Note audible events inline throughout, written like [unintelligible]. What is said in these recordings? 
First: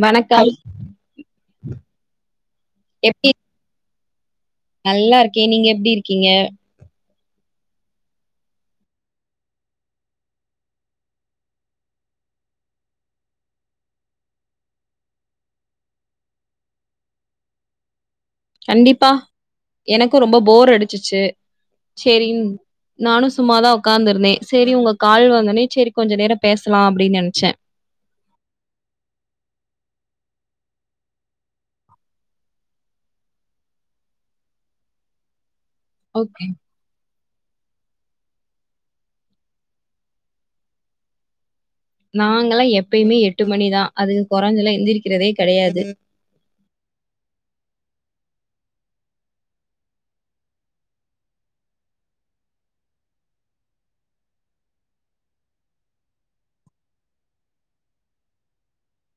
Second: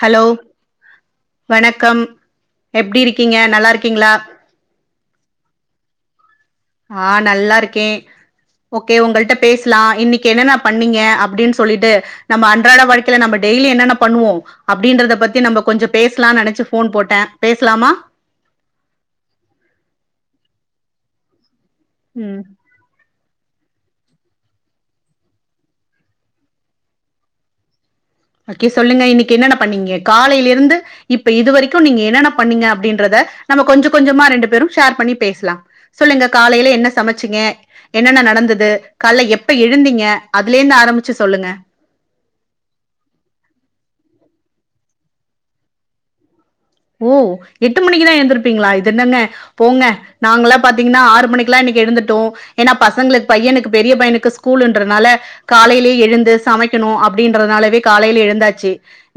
Hello வணக்கம் வணக்கம் எப்டி இருக்கீங்க நல்லா இருக் கீங்ளா நல்லா இருக்கே நீங்க எப்டி இருக்கீங்க ஆ நல்லா இருக்கே ஓகே உங்கள்ட்ட பேசலா இன்னக்கி என்னென்ன பண்ணீங்க அப்டின் சொல்லிட்டு நம்ம அன்றாட வாழ்க்கைல நம்ம டெய்லி என்னென்ன பண்ணுவோ அப்டின்றத பத்தி நம்ம கொஞ்சொ பேஸ்லான் நெனச்சு ஃபோன் போட்ட பேஸ்லாமா கண்டிப்பா எனக்கு ரொம்ப போர் அடிச்சிச்சு ம் சேரின் நானு சும்மாதா உக்காந்த்ருந்தே சேரி உங்க கால் வந்தொனே சேரி கொஞ்ச நேரொ பேசலா அப்டின் நெனச்ச ஓகே சொல்லுங்க இன்னக்கி என்னென்ன பண்ணீங்க காலைலேர்ந்து இப்ப இது வரைக்கு நீங்க என்னென்ன பண்ணீங்க அப்டின்றத நம்ம கொஞ்சக் கொஞ்சமா ரெண்டு பேரு ஷேர் பண்ணி பேஸ்லா சொல்லுங்க ஓகே காலையில என்ன சமச் ச்சிங்க என்னென்ன நடந்தது கால்ல எப்ப எழுந்தீங்க அதுலேந்து ஆரம்பிச்சு சொல்லுங்க நாங்கல்ல எப்பைமே எட்டு மணிதா அதுக்கு கொறஞ்சலா எந்திரக்கிறதே கடையாது ஓ எட்டு மணிக்குதா எந்திருப்பீங்களா இது என்னங்க போங்க நாங்கல்லா பாத்தீங்கன்னா ஆறு மணிக்குல்லா இன்னக்கி எழுந்துட்டோ ஏன்னா பசங்களுக் பையனுக்கு பெரிய பையனுக்கு ஸ்கூலுன்றனால காலைலே எழுந்து சமைக்கணு அப்டின்றதுனாலவே காலைல எழுந்தாச்சு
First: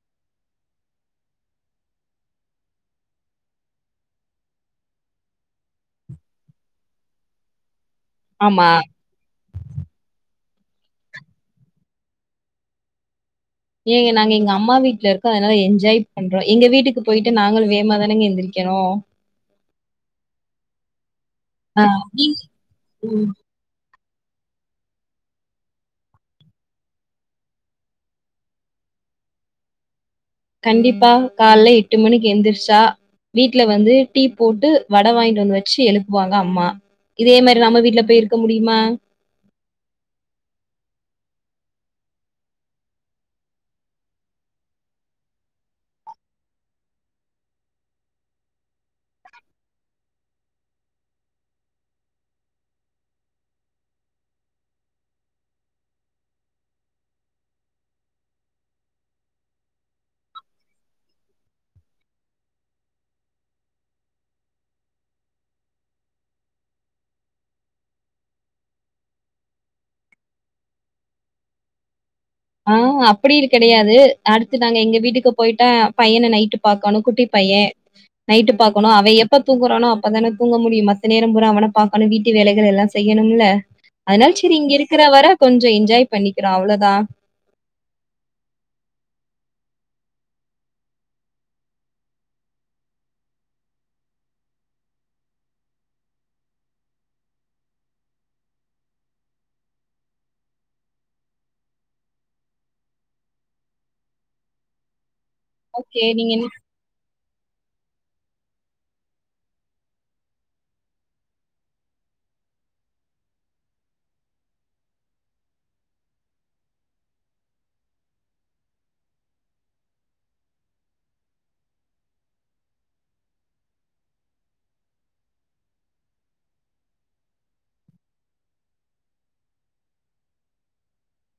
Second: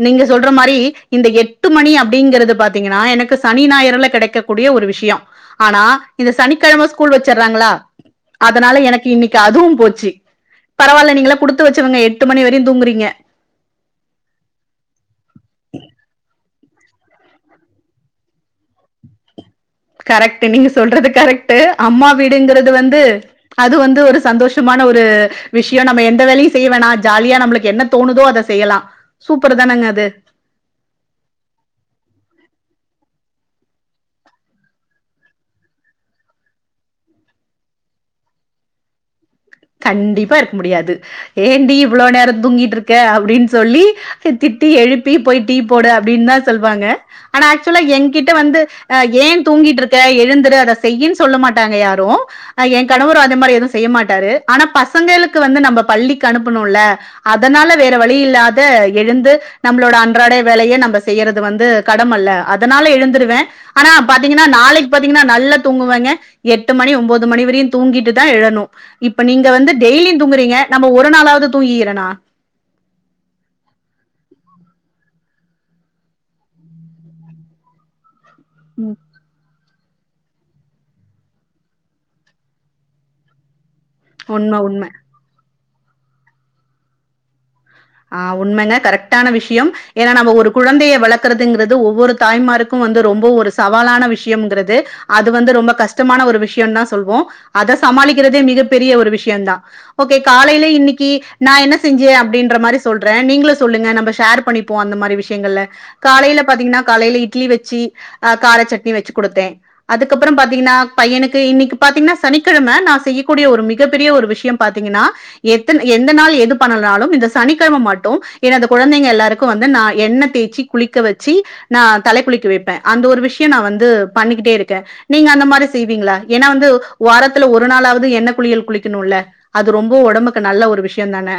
நீங்க சொல்ற மாரி இந்த எட்டு மணி அப் டிங்கிறது பாத்தீங்கன்னா எனக்கு சனி ஞாயற்ல கெடைக்கக்கூடிய ஒரு விஷியொ ஆனா இந்த சனிக்கெழமை ஸ்கூல் வச்சர்றாங்களா ஆமா அதனால எனக்கு இன்னக்கி அதுவும் போச்சு பரவால்ல நீங்களா குடுத்து வச்சவங்க எட்டு மணி வரையு தூங்குறீங்க ஏங்க நாங்க எங்க அம்மா வீட்ல இருக்கோ அதனால என்ஜாய் பண்றோ எங்க வீட்டுக்கு போயிட்டு நாங்களு வேமாதானங்க எந்திரிக்கணு கரெக்ட்டு நீங்க சொல்றது கரெக் ட்டு ஆ அம்மா நீங்க வீடுங்குறது வந்து அது வந்து ஒரு சந்தோஷமான ஒரு விஷ்யொ நம்ம எந்த வேலையு செய் வேணா ஜாலியா நம்மளுக்கு என்ன தோணுதோ அத செய்யலா சூப்பர் தானங்க அது கண்டிப்பா கால்ல எட்டு மணிக்கு எந்திரிச்சா வீட்ல வந்து டீ போட்டு வட வாய்ன்ட்டு வந்து வச்சு எழுப்புவாங்க அம்மா இதே மாரி நம்ம வீட்ல போய் இருக்க முடியுமா கண்டிப்பா இருக்க முடியாது ஏன்டீ இவ்ளோ நேரொ தூங்கியிட்ருக்க அப்டின் சொல்லி திட்டி எழுப்பி போய் டீ போடு அப்டின்தா சொல்வாங்க ஆனா ஆக்சுலா எங்கிட்ட வந்து அ ஏ தூங்கியிட்ருக்க எழுந்துரு அத செய்யின் சொல்ல மாட்டாங்க யாரு ஏ கணவரு அதே மாரி எதுவு செய்ய மாட்டாரு ஆனா பசங்களுக்கு வந்து நம்ம பள்ளிக்கு அனுப்பணுல்ல அதனால வேற வழி இல்லாத எழுந்து நம்மளோட அன்றாட வேலைய நம்ப செய்யறது வந்து கடமல்ல அதனால எழுந்துருவ ஆனா பாத்தீங்கன்னா நாளைக் பாத்தீங்கன்னா நல்லா தூங்குவேங்க எட்டு மணி ஒம்போது மணி வரையு தூங்கிட்டுதா எழணு இப்ப நீங்க வந்து டெய்லியு தூங்குறீங்க நம்ம ஒரு நாளாவ்து தூங்கிகிறனா ஆ அப்டியின் கெடையாது அடுத்து நாங்க எங்க வீட்டுக்கு போயிட்டா பையன நைட்டு பாக்கணு குட்டி பையே நைட்டு பாக்கணு அவ எப்ப தூங்குறானோ அப் ப்பதான தூங்க முடியும் மத்த நேரம் பூரா அவன பாக்கணு வீட்டு வேலைகள் எல்லா செய்யணும்ல அதுனால செரி உண்ம இங்க உண்ம இருக்குற வர கொஞ்சொ என் ஜாய் பண்ணிக்கிறோ அவ்ளோதா ஆ உண்மங்க கரெக்ட்டான விஷயம் ஏன்னா நம்ம ஒரு குழந்தைய வளக்குறதுங்குறது ஒவ்வொரு தாய்மாருக்கு வந்து ரொம்ப ஒரு சவாலான விஷயம்ங்குறது அது வந்து ரொம்ப கஷ்டமான ஒரு விஷயொந்தா சொல்வோ அத சமாளிக்கிறதே மிகப்பெரிய ஒரு விஷயந்தா ஓகே காலைல இன்னக்கி நா என்ன செஞ்சே அப்டின்ற மாரி சொல்ற நீங்களு சொல்லுங்க நம்ப ஷேர் பண்ணிப்போ அந்த மாரி விஷ் யங்கள ஓகே. நீங்க காலைல என்ன பாத்தீங்கனா காலையில இட் ட்லி வெச்சி அ கார சட்னி வச்சி குடுத்தே அதுக்கப்றம் பாத்தீங்கன்னா பையனுக்கு இன்னக்கு பாத்தீங்கன்னா சனிக்கிழம நா செய்யக்கூடிய ஒரு மிகப்பெரிய ஒரு விஷயம் பாத்தீங்கன்னா எத்தன எந்த நாள் எது பண்ணலனாலும் இந்த சனி [unintelligible] மாட்டோ ஏன்னா அந்த கொழந்தைங்க எல்லாருக்கும் வந்து நான் எண்ணெய தேச்சு குளிக்க வெச்சு நான் தலை குளிக்க வெப்பே அந்த ஒரு விஷயோ நா வந்து பண்ணிக்கிட்டே இருக்கே நீங்க அந்த மாதிரி செய்வீங்களா ஏன்னா வந்து வாரத்துல ஒரு நாளாவது எண்ணெய் குளியல் குளிக்கணோல அது ரொம்ப ஒடம்புக்கு நல்ல ஒரு விஷயோ தானே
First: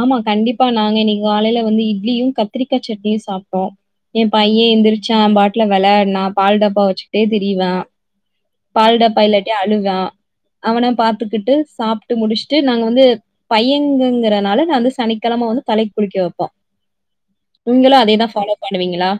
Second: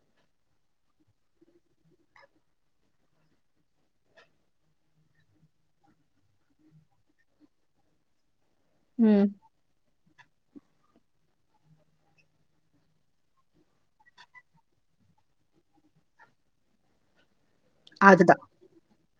ஆமா கண்டிப்பா நாங்க இன்னிக்கு காலைல வந்து இட்லியும் கத்திரிக்கா சட்னியு சாப்ட்டோ ஏ பைய எந்திரிச்சன் அவன்பாட்ல வெளாடினா பால் டாப்பா வெச்சுகிட்டே திரியுவா பால்டப்பா ம் இல்லாட்டி அழுவான் அவன பாத்துக்கிட்டு சாப்பிட்டு முடிச்சுட்டு நாங்க வந்து பையங்கங்கறதுனால நான் வந்து சனிக்கிழமை வந்து தலைக்கு குளிக்க வெப்போம் நீங்களும் அதுதான் அதேதா ஃபாலோ பண்ணுவீங்களா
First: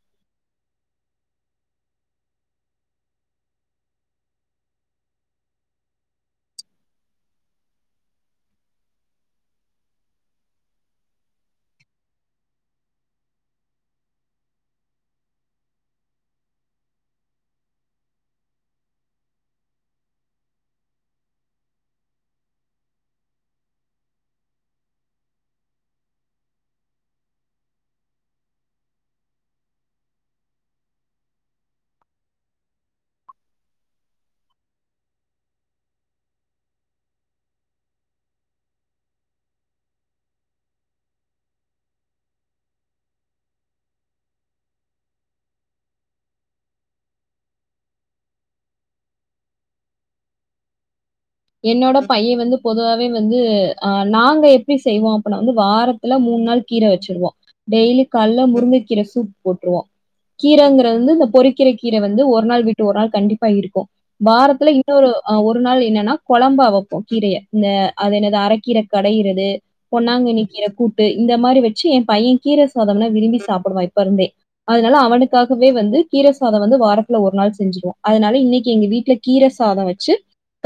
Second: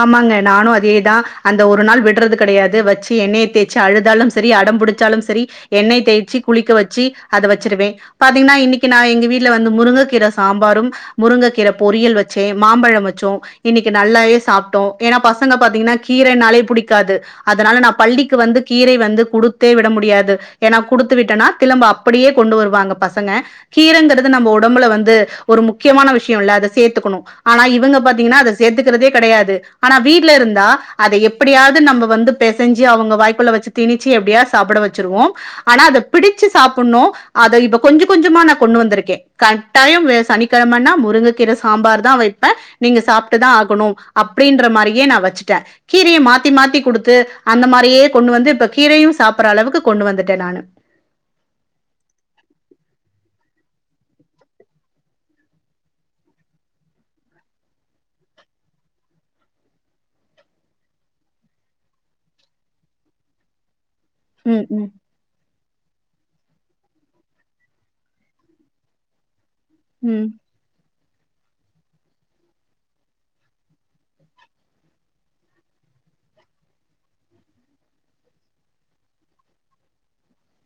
ஆமாங்க நானு அதேதான் அந்த ஒரு நாள் விடுறது கிடையாது வெச்சு எண்ணெயை தேய்ச்சு அழுதாலும் சரி அடம் பிடிச்சாலோ சரி எண்ணெய் தேய்ச்சு குளிக்க வெச்சு அதை வெச்சிருவேன் பாத்தீங்கன்னா இன்னிக்கு நான் எங்க வீட்ல வந்து முருங்கைக்கீரை சாம்பாரும் முருங்கைக்கீர பொரியல் வெச்சேன் மாம்பழம் வெச்சோம் இன்னிக்கு நல்லாவே சாப்பிட்டோ ஏன்னா பசங்க பாத்தீங்கன்னா கீரனாலே பிடிக்காது அதனால நா பள்ளிக்கு வந்து கீர வந்து குடுத்தே விட முடியாது ஏன்னா குடுத்து விட்டேனா திளம்ப அப்டியே கொண்டு வருவாங்க பசங்க கீரைங்கிறது நம்ம ஒடம்புல வந்து ஒரு முக்கியமான விஷயோ இல்ல அத சேத்துக்கணோ ஆனா இவுங்க பாத்தீங்கன்னா அத சேர்த்துக்கிறதே கிடையாது ஆனா வீட்டுல இருந்தா அத எப்படியாவது நம்ம வந்து பிசைஞ்சி அவங்க வாய்க்குள்ள வச்சு திணிச்சு எப்படியாவ சாப்பிட வச்சிருவோம் ஆனா அதை பிடிச்சு சாப்பிடணும் அதை இப்ப கொஞ்சம் கொஞ்சமா நான் கொண்டு வந்திருக்கேன் கட்டாயம் சனிக்கிழமைன்னா முருங்க கீர சாம்பார் தா வெப்பேன் நீங்க சாப்பிட்டுதா ஆகணோ அப்படின்ற மாதிரியே நான் வச்சுட்டேன் கீரைய மாத்தி மாத்தி குடுத்து அந்த மாதிரியே கொண்டு வந்து இப்ப கீரையும் சாப்புட்ற அளவுக்கு கொண்டு வந்துட்டேன் நானு என்னோட பையன் வந்து பொதுவாவே வந்து ஆஹ் நாங்க எப்படி செய்வோம் அப்படின்னா வந்து வாரத்துல மூணு நாள் கீரை வச்சிருவோம் டெய்லி கால முருங்கைக்கீரை சூப் போட்டுருவோம் கீரைங்கிறது வந்து இந்த பொறிக்கீரை கீரை வந்து ஒரு நாள் வீட்டு ஒரு நாள் கண்டிப்பா இருக்கோ ம் வாரத்துல ம் இன்னொரு ஒரு நாள் என்னன்னா கொழம்பா வைப்போம் கீரைய இந்த அது என்னது அரைக்கீரை கடையிறது ம் பொன்னாங்கன்னி கீரகூட்டு இந்த மாதிரி வச்சு என் பையன் கீரை சாதம்முனா விரும்பி சாப்பிடுவான் இப்ப இருந்தே அதனால அவனுக்காகவே வந்து கீரை சாதம் வந்து வாரத்துல ஒரு நாள் செஞ்சிருவோம் அதனால இன்னைக்கு எங்க வீட்டுல கீரை சாதோ வெச்சு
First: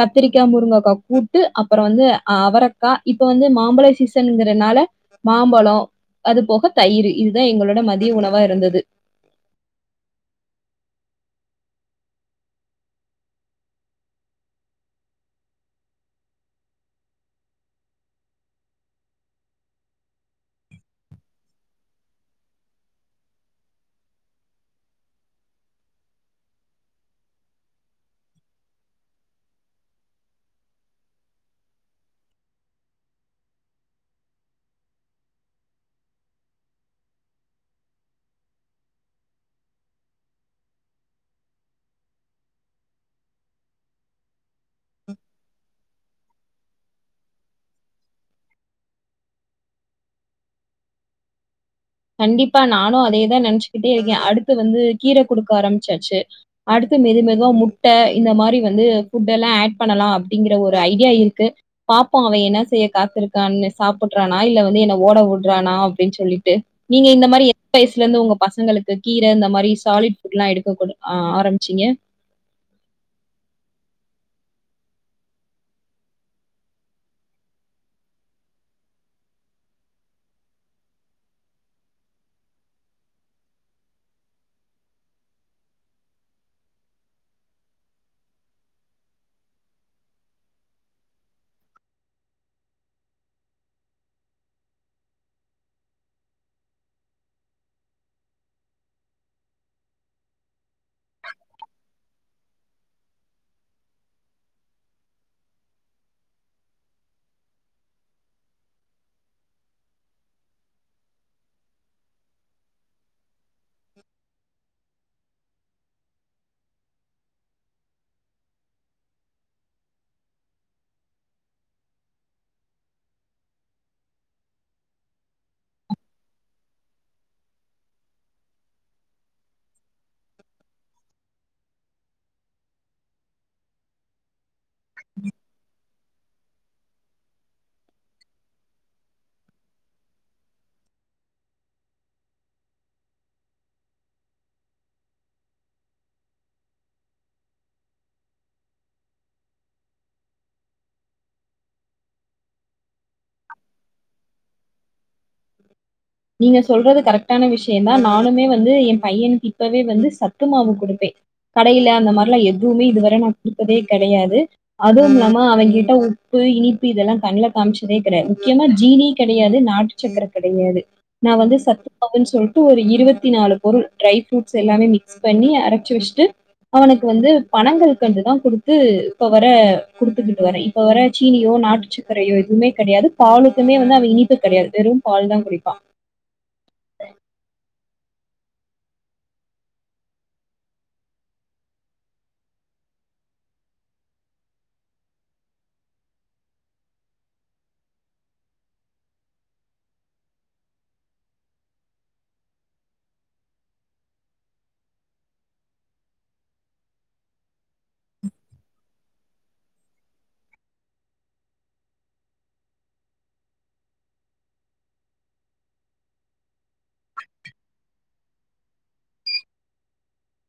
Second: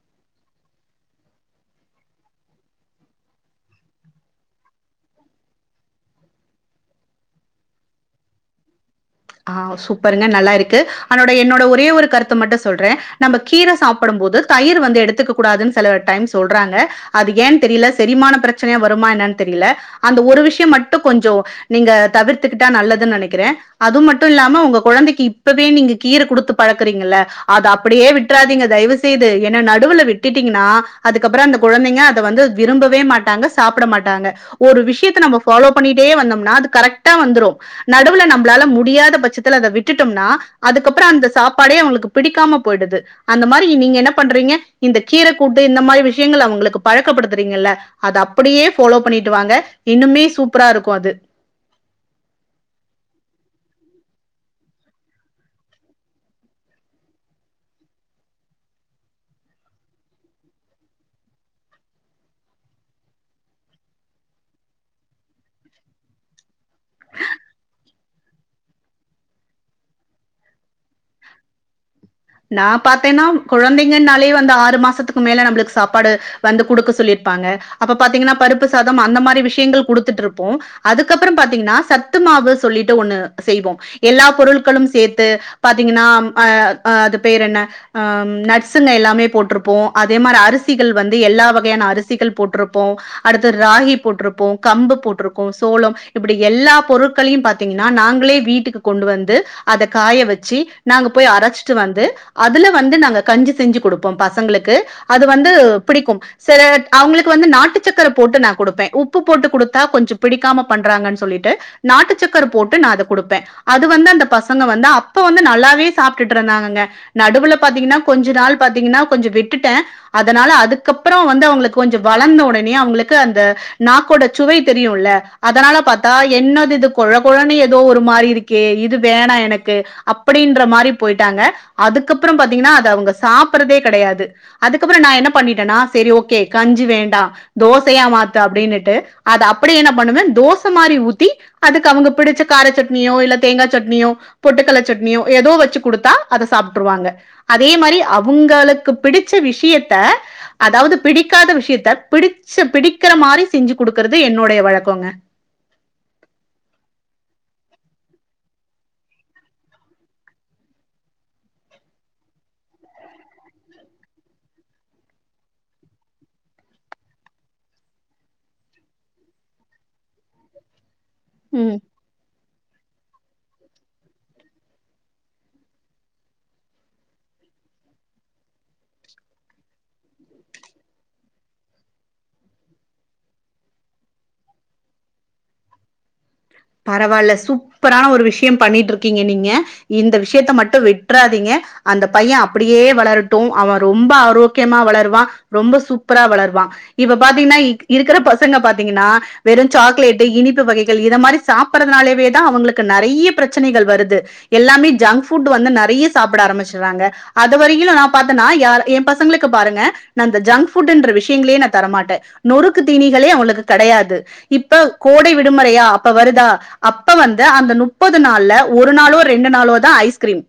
கத் கத்திரிக்காய் முருங்காக்காய் கூட்டு அப்புறம் வந்துஹ் அவரக்காய் இப்ப வந்து மாம்பழ சீசன்ங்கிறதுனால மாம்பழம் அது போக தயிர் இதுதான் எங்களோட மதிய உணவா இருந்தது ஆ சூப்பருங்க நல்லா இருக்கு அதனோட என்னோட ஒரே ஒரு கருத்தை மட்டும் சொல்ற நம்ம கீரை சாப்பிடும் போது தயிர் வந்து எடுத்துக்க கூடாதுன்னு சில டைம் சொல்றாங்க அது ஏன்னு தெரியல செரிமான பிரச்சனையா வருமா என்னன்னு தெரியுல அந்த ஒரு விஷயோ மட்டோ கொஞ்சோ நீங்க தவிர்த்துக்கிட்டா நல்லதுன்னு நெனைக்குறே அது மட்டும் இல்லாம உங்க கொழந்தைக்கு இப்பவே நீங்க கீரை குடுத்து பழக்கறீங்கல்ல அத அப்படியே விட்டுறாதீங்க தயவு செய்து ஏன்னா நடுவுல விட்டுட்டீங்கன்னா அதுக்கப்புறோ அந்த கொழந்தைங்க அதை வந்து விரும்பவே மாட்டாங்க சாப்பிட மாட்டாங்க ஒரு விஷயத்த நம்ம ஃபாலோ பண்ணிட்டே வந்தோம்னா அது கரெக்டா வந்துரோ நடுவுல நம் நளால முடியாத பட்சத்துல அதை விட்டுட்டோம்னா அதுக்கப்புறம் அந்த சாப்பாடே அவங்களுக்கு பிடிக்காம போயிடுது அந்த மாதிரி நீங்க என்ன பண்றீங்க இந்த கீரை கூட்டு இந்த மாதிரி விஷயங்கள் அவங்களுக்கு பழக்கப்படுத்துறீங்கல்ல அத அப்படியே ஃபாலோ பண்ணிட்டு வாாங்க இன்னுமே சூப்பரா இருக்கும் அது கண்டிப்பா நானும் அதேதான் நினைச்சுக்கிட்டே இருக்கேன் அடுத்து வந்து கீரை குடுக்க ஆரம்பிச்சாச்சு அடுத்து மெது மெதுவா முட்டை இந்த மாதிரி வந்து ஃபுட் எல்லாம் ஆட் பண்ணலாம் அப்படிங்கிற ஒரு ஐடியா இருக்கு பாப்போம் அவன் என்ன செய்ய காத்திருக்கான்னு சாப்பிடுறானா இல்ல வந்து என்னை ஓட விடுறானா அப்படின்னு சொல்லிட்டு நீங்க இந்த மாதிரி எந்த வயசுல இருந்து உங்க பசங்களுக்கு கீரை இந்த மாதிரி சாலிட் ஃபுட்லா எடுக்க ஆ ஆரம்பிச்சிங்க நான் பாத்தேன்னா கொழந்தைங்கனாலே வந்து ஆறு மாசத்துக்கு மேல நம்மளுக்கு சாப்பாடு வந்து கொடுக்க சொல்லியிருப்பாங்க அப்ப பாத்தீங்கன்னா பருப்பு சாதம் அந்த மாதிரி விஷயங்கள் குடுத்துட்டு இருப்போம் அதுக்கப்புறோ பாத்தீங்கன்னா சத்து மாவு சொல்லிட்டு ஒண்ணு செய்வோ எல்லா பொருட்களும் சேர்த்து பாத்தீங்கன்னா அ அது பேர் என்ன ஆ நட்ஸ்ங்க எல்லாமே போட்டிருப்போம் அதே மாதிரி அரிசிகள் வந்து எல்லா வகையான அரிசிகள் போட்டிருப்போம் அடுத்து ராகி போட்டிருப்போம் கம்பு போட்டிருப்போம் சோளம் இப்படி எல்லா பொருட்களையும் பார்த்தீங்கன்னா நாங்களே வீட்டுக்கு கொண்டு வந்து அதை காய வச்சு நாங்க போய் அரைச்ச வந்து அதுல வந்து நாங்க கஞ்சி செஞ்சு கொடுப்போம் பசங்களுக்கு அது வந்து பிடிக்கும் சில அவங்களுக்கு வந்து நாட்டு சக்கரை போட்டு நா கொடுப்பேன் உப்பு போட்டு கொடுத்தா கொஞ்சம் பிடிக்காம பண்றாங்கு சொல்லிட்டு நாட்டு சக்கர போட்டு நான் அத கொடுப்பேன் அது வந்து அந்த பசங்க வந்து அப்ப வந்து நல்லாவே சாப்பிட்டு [unintelligible] நாங்கங்க நடுவுல பாத்திங்கனா கொஞ்சநாள் பாத்திங்கன்னா கொச்ச விட்டுட்டேன் அதனால அதுக்கப்பரம் வந்து அவங்கு கொஞ்ச வளந்தவுடனே அவுங்களுக்கு அந்த ந்க்கோட சுவை தெரியுமுல அதனால பாத்தா என்னதிது கொலகொலனு ஏதோ ஒரு மாி இருக்கே இது வேணா எனக்கு அப்படின்ற மாதிரி போயிட்டாங்க அதுக்கப்புறம் பாத்தீங்கன்னா அது அவங்க சாப்பறதே கிடையாது அதுக்கப்புறம் நான் என்ன பண்ணிட்டேனா சரி ஓகே கஞ்சி வேண்டாம் தோசையா மாத்து அப்படின்னுட்டு அத அப்படிய என்ன பண்ணுவே தோச மாதிரி ஊத்தி அதுக்கு அவங்க பிடிச்ச கார சட்னியோ இல்ல தேங்காய் சட்னியோ பொட்டுக்கலை சட்னியோ ஏதோ வச்சு குடுத்தா அதை சாப்பிட்டுருவாங்க அதே மாதிரி அவங்களுக்கு பிடிச்ச விஷயத்த அதாவது பிடிக்காத விஷயத்த பிடிச்ச பிடிக்கிற மாதிரி செஞ்சு கொடுக்கறது என்னுடைய வழக்கங்க நீங்க சொல்றது கரெக்டான விஷயம்தான் நானுமே வந்து என் பையனுக்கு இப்பவே வந்து சத்துமவு கொடுப்பேன் கடையில அந்த மாதிரிலாம் எதுவுமே இதுவரை நான் கொப்பதே கிடையாது அதுவும் இல்லாம அவங்கிட்ட உப்பு இனிப்பு இதெல்லாம் கண்ல காமிச்சதே கிடையாது முக்கியமா ஜீனி கெடையாது நாட்டு சக் கற கெடையாது நான் வந்து ம். சத்து மாவுன்னு சொல்லிட்டு ஒரு இருபது பத்தி நாலு பொருள் ட்ரை ஃப்ரூட்ஸ் எல்லாமே மிக்ஸ் பண்ணி அரைச்சு வெச்சுட்டு அவனுக்கு வந்து பனங்கல்கண்டுதா குடுத்து இப்ப வர குடுத்துக்கிட்டு வரேன் இப்போ வர சீனியோ நாட்டுச்சக்கரையோ எதுவுமே கிடையாது பாலுக்குமே வந்து அவன் இனிப்பு கிடையாது வெறும் பால்தான் குடிப்பான் பரவாயில்ல சூப்பரான ஒரு விஷயம் பண்ணிட்டு இருக்கீங்க நீங்க இந்த விஷயத்த மட்டும் வெட்டுறாதீங்க அந்த பையன் அப்படியே வளரட்டும் அவன் ரொம்ப ஆரோக்கியமா வளருவான் ரொம்ப சூப்பரா வளருவான் இப்ப பாத்தீங்கன்னா இருக்கிற பசங்க பாாரத்தீங்கன்னா வெறும் சாக்லேட்டு இனிப்பு வகைகள் இதை மாதிரி சாப்பறதுனாவே தான் அவங்களுக்கு நிறைய பிரச்சனைகள் வருது எல்லாமே ஜங்க்ட் வந்து நிறைய சாப்பிட ஆரம்பிச்சறாங்க அது வரையில நாபாத்தனா என் பசங்களுக்கு பாருங்க நான் ஜங்க்ட விஷயங்களே நான் தரமாட்டேன் நொறுக்கு தீனிகளே அவங்களுக்கு கிடையாது இப்ப கோடை விடுமுறையா அப்ப வருதா அப்ப வந்து அந்த முப்பது நாள்ல ஒரு நாளோ ரெண்டு நாளோ தான் ஐஸ்கிரீம்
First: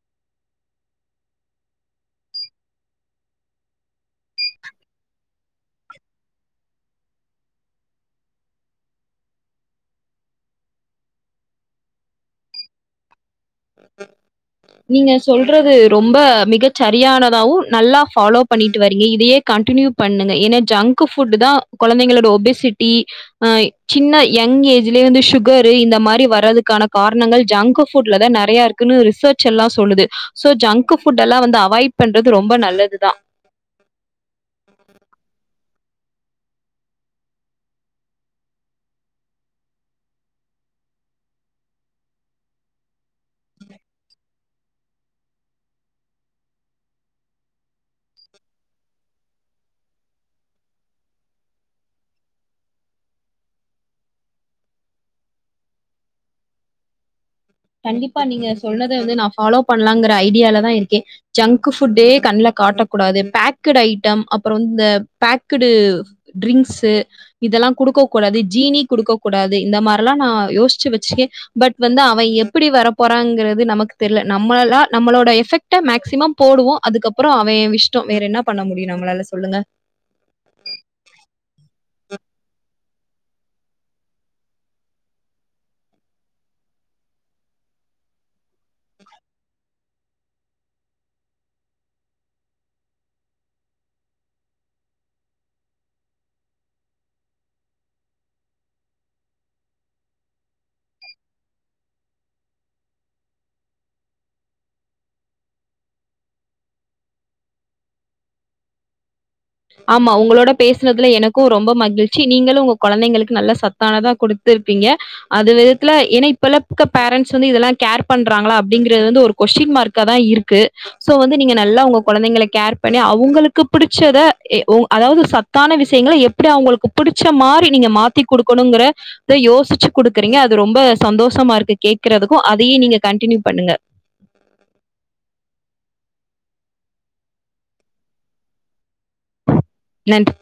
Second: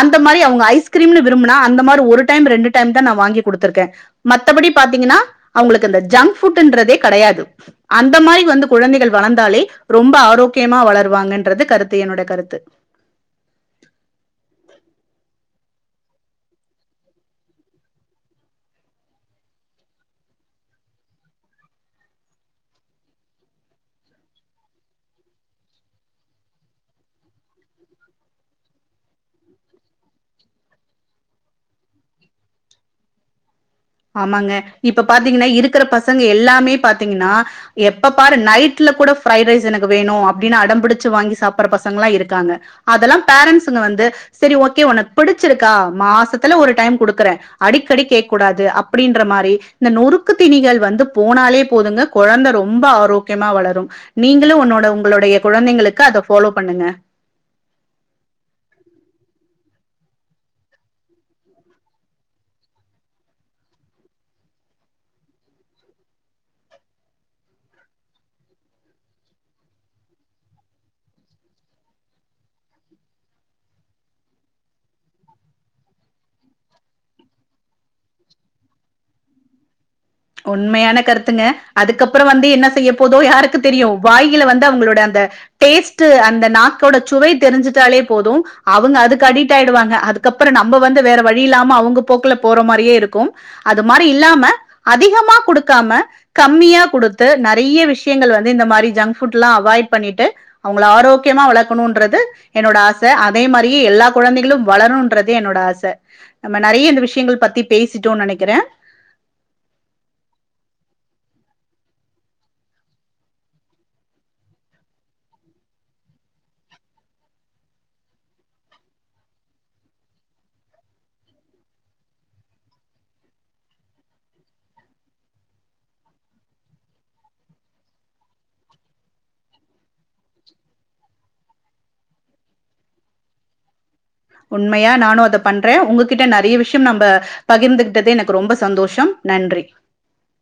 அந்த மாதிரி அவங்க ஐஸ்கிரீம்னு விரும்பினா அந்த மாதிரி ஒரு டைம் ரெண்டு டைம் தான் நான் வாங்கி குடுத்துருக்கேன் மத்தபடி பாத்தீங்கன்னா அவங்களுக்கு அ ஜங்க் ஃபுட்ன்றதே கிடையாது அந்த மாதிரி வந்து குழந்தைகள் வளர்ந்தாலே ரொம்ப ஆரோக்கியமா வளர்வாங்கன்றது கருத்து என்னோடைய கருத்து நீங்க சொல்றது ரொம்ப மிக சரியானதாவும் நல்லா ஃபாலோ பண்ணிட்டு வரீங்க இதையே கண்டினியூ பண்ணுங்க ஏன்னா ஜங்க்கு ஃபுட்தா குழந்தைங்களோட ஒபிசிட்டி ஆஹ் சின்ன யங் ஏஜ்லய வந்து சுகர் இந்த மாதிரி வர்றதுக்கான காரணங்கள் ஜங்க்கு ஃபுட் லதா நிறையா இருக்குன்னு ரிசர்ஜ் எல்லாம் சொல்லுது சோ ஜங்கு ஃபுட் எல்லாம் வந்து அவாய்ட் பன்றது ரொம்ப நல்லது தான் இருக்க பசங்க எல்லாமே பாத்தீங்கனா எப்ப பாரு நைட்ல கூட ஃப்ரைடு ரைஸ் எனக்கு வேணும் அப்டினு அடம்புடிச்சி வாங்கி சாப்புடுற பசங்களா இருக்காங்க அதுலா பேரன்ட்ஸ்ங்க வந்து செரி ஓகே உனக்கு புடிச்சிருக்கா மாசத்துல ஒரு டைம் குடுக்குற அடிக்கடி கேக் கூடாது அப் அப்டின்ற மாரி இந்த நொறுக்கு தீணிகள் வந்து போனாலே போதுங்க கொழந்த ரொம்ப ஆரோக்கியமா வளரும் நீங்களு உன்னோட உங்களுடைய கொழந்தைங்களுக்கு அத ஃபாலோ பண்ணுங்க கண்டிப்பா நீங்க சொன்னத வந்து நா ஃபாலோ பண்ணலாங்கிற ஐடியாலதா இருக்கே ஜங்கு ஃபுட்டே கண்ல காட்டக்கூடாது பேக்குடு ஐட்டம் அப்புறோ இந்த பேக்குடு ட்ரிங்க்சு இதெல்லா குடுக்க கூடாது ஜீனி குடுக்க கூடாது இந்த மாரிலா நா யோசிச்சு வச்சுக்கே பட் வந்து அவ எப் எப்டி வர போறாங்கிறது நமக்கு தெரில நம்மளா நம்மளோட எஃபெக்ட்ட மேக்சிமம் போடுவோம் அதுக்கப்புறம் அவன் இஷ்டோம் வேற என்ன பண்ண முடியும் நம்மளால சொல்லுங்க உண்மையான பொதுவா யாருக்கு தெரியும் வாயில வந்து அவுங்களோட அந்த டேஸ்ட்டு அந்த நாக்கோட சுவை தெரிஞ்சுட்டாலே போதும் அவுங்க அதுக்கு அடிட்டாயிடுவாங்க அதுக்கப்புறம் நம்ம வந்து வேற வழி இல்லாம அவுங்க போக்குல போற மாரியே இருக்கும் அது மாரி இல்லாம அதிகமா குடுக்காம கம்மியா குடுத்து நிறைய விஷயங்கள் வந்து இந்த மாரி ஜங்க் ஃபுட் லாம் அவாய்ட் பண்ணிட்டு அவுங்களை ஆரோக்கியமா வளர்க்கணோன்றது என்னோட ஆச அதே மாரியே எல்லா கொழந்தைகளும் வளர்ணோன்றதே என்னோட ஆச நம்ம நிறைய இந்த விஷயங்கள் பத்தி பேசிட்டோம் நினைக்குற ஆமா உங்களோட பேசுனதுல எனக்கும் ரொம்ப மகிழ்ச்சி நீங்களும் உங்க கொழந்தைங்களுக்கு நல்ல சத்தானதா குடுத்துருப்பீங்க அது விததுல ஏனா இப்ப உல்லக்க பேரண்ட்ஸ் வந்து இதெல்லாம் கேர் பண்றாங்களா அப்டிங்கறது வந்து ஒரு கொஸ்டின் மார்க்கா தா இருக்கு சோ வந்து நீங்க நல்லா உங்க கொழந்தைங்க கேர் பண்ணி அவுங்களுக்கு பிடிச்சத எ உ அதாவது சத்தான விஷயங்களை எப்டி அவுங்களுக்கு பிடிச்ச மாரி நீங்க மாத்தி குடுக்கணுங்கறத யோசிச்சு குடுக்குறீங்க அது ரொம்ப சந்தோசமா இருக்கு கேக்குறதுக்கும் அதையே நீங்க கண்டினியூ பண்ணுங்க உண்மையா நானும் அத பண்ற உங்ககிட்ட நிறைய விஷயம் நம்ம பகிர்ந்துகிட்டதே எனக்கு ரொம்ப சந்தோஷம் நன்றி நன்றி